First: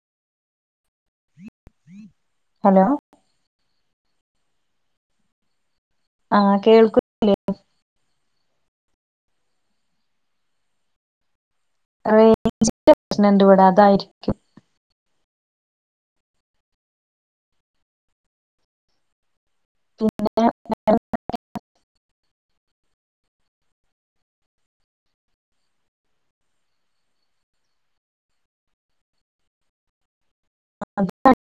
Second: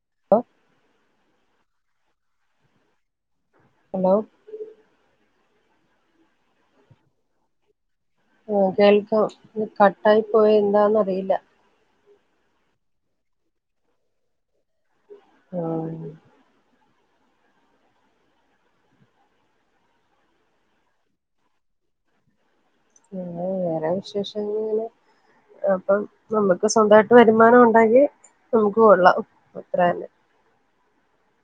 [inaudible] Hello hello ആ കേൾക്കുന്നില്ലേ ഉം കേൾക്കാം കട്ടായി പോയെ എന്താന്ന് അറില്ല റേഞ്ചിന്റെ പ്രശ്നണ്ട്വ്ടെ അതായിരിക്കും ആ പിന്നെ വേറെന്തൊക്കെ ആ വേറെ വിശേഷങ്ങനെ അപ്പം നമ്മക്ക് സ്വന്തായിട്ട് വരുമാനം ഉണ്ടെങ്കി നമുക്ക് കൊള്ളാം അത്രതന്നെ [inaudible]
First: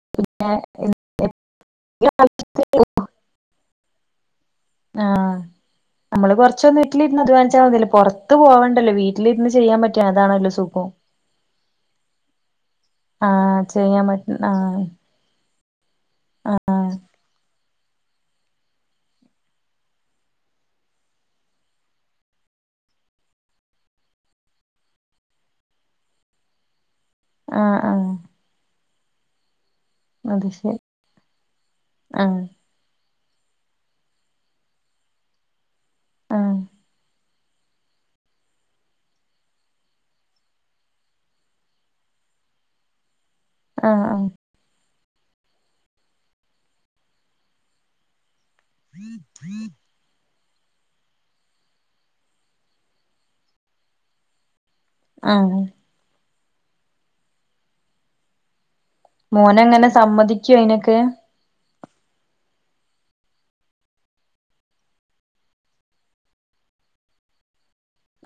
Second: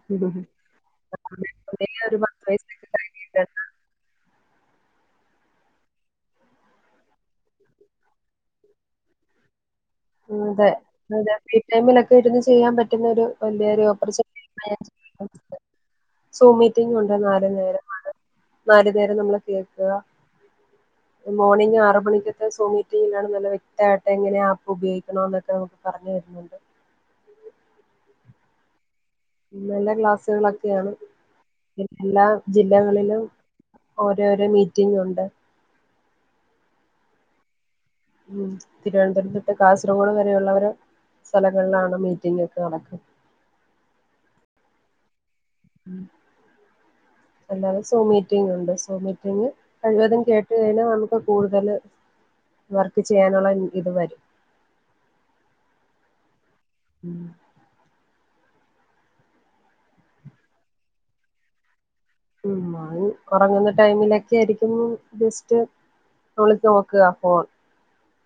[unintelligible] ആ നമ്മള് കൊർച്ചൊന്ന് വീട്ടിലിരുന്ന് അധ്വാനിച്ച മതിയല്ലോ പൊർത്ത് പോവണ്ടല്ലോ വീട്ടിലിരുന്ന് ചെയ്യാൻ പറ്റാ അതാണല്ലോ അതെ സുഖം അതെ ഫ്രീ ടൈമിലൊക്കെ ഇരുന്നു ചെയ്യാൻ പറ്റുന്ന ഒരു ആ വല്യോരു ചെയ്യാൻ ഓപ്പർച്ചു പറ്റും ആ [unintelligible] ആ സോമിറ്റിങ്ങുണ്ട് നാലു നേരം നാല് നേരം നമ്മള് കേൾക്ക ഈ മോർണിംഗ് ആറ് മണിക്കത്തെ സോമിറ്റിങ് എങ്ങനെ നല്ല വ്യക്തമായിട്ടെങ്ങന ഉപയോഗിക്കണോന്നൊക്കെ നമുക്ക് പർഞ് തര്ന്നുണ്ട് ആ ആ നല്ല അത് ശരി ക്ലാസ്സുകളൊക്കെയാണ് ആ എല്ലാ ജി ല്ലകളിലും ഓരോരോ മീറ്റിങ്ങുണ്ട് ആ ഉം തിരുവനന്തപുരം തൊട്ട് കാസർഗോഡ് വരെയുള്ളവര് സ്ഥലങ്ങളിലാണ് മീറ്റിങൊക്കെ നടക്കുന്നത് ആ ആ അല്ലാതെ സോമീറ്റിങ്ങുണ്ട് സോമീറ്റിങ് കഴിവതും കേട്ട [unintelligible] നമുക്ക് കൂടുതൽ വർക്ക് ചെയ്യാനുള്ള ഇത് വരും അ ആ ഉം മോനെങ്ങനെ സമ്മതിക്യോ അയ്നൊക്കെ ഉം അഹ് ഒറങ്ങുന്ന ടൈമിലൊക്കെയായിര്ക്കും ബെസ്റ്റ് ഒളിച്ച് നോക്കാ ഫോൺ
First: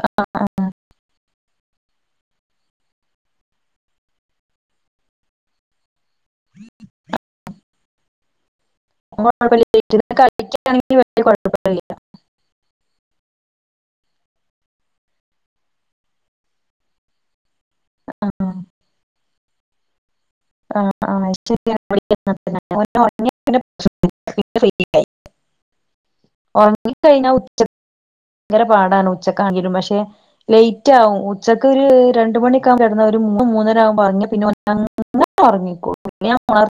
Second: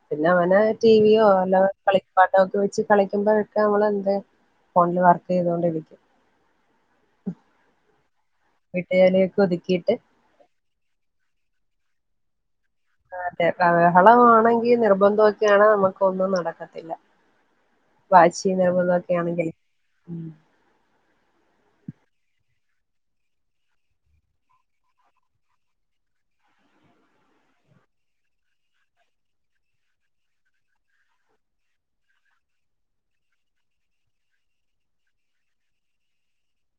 പിന്നെ ഓന് ടീവിയോ അല്ലാ കളിപ്പാട്ടൊക്കെ വെച്ച് കളിക്കുമ്പോക്കെ നമ്മളെന്ത് ഫോണില് വർക്കയ്തോണ്ടിരിക്കും. വീട്ടുജോലിയൊക്കെ ഒതുക്കിയിട്ട് [unintelligible] കളിക്കാണെങ്കി വല്യ കൊഴപ്പൊന്നില്ല ആഹ് അതെ ആഹ് ബഹളവാണെങ്കി നിർബന്ധോക്കെയാണെ നമ്മക്കൊന്നും നടക്കത്തില്ല. ആ വാശി [unintelligible] തൊക്കെയാണെങ്കി ഉം [unintelligible] [unintelligible] ഒറങ്ങി കഴിഞ്ഞ ഉ ങ്കര പാടാണ് ഉച്ചക്കാണ്ങ്കിലും പക്ഷെ ലൈറ്റാകും ഉച്ചക്ക് ഒര് രണ്ടുമണി കെടന്ന ഒരു മൂന്ന് മൂന്നരാകുമ്പൊ ഒറങ്ങിയ പിന്നെ ഓനങ്ങനെ ഒറങ്ങിക്കോളും പിന്നെ ഞാ ഒണർ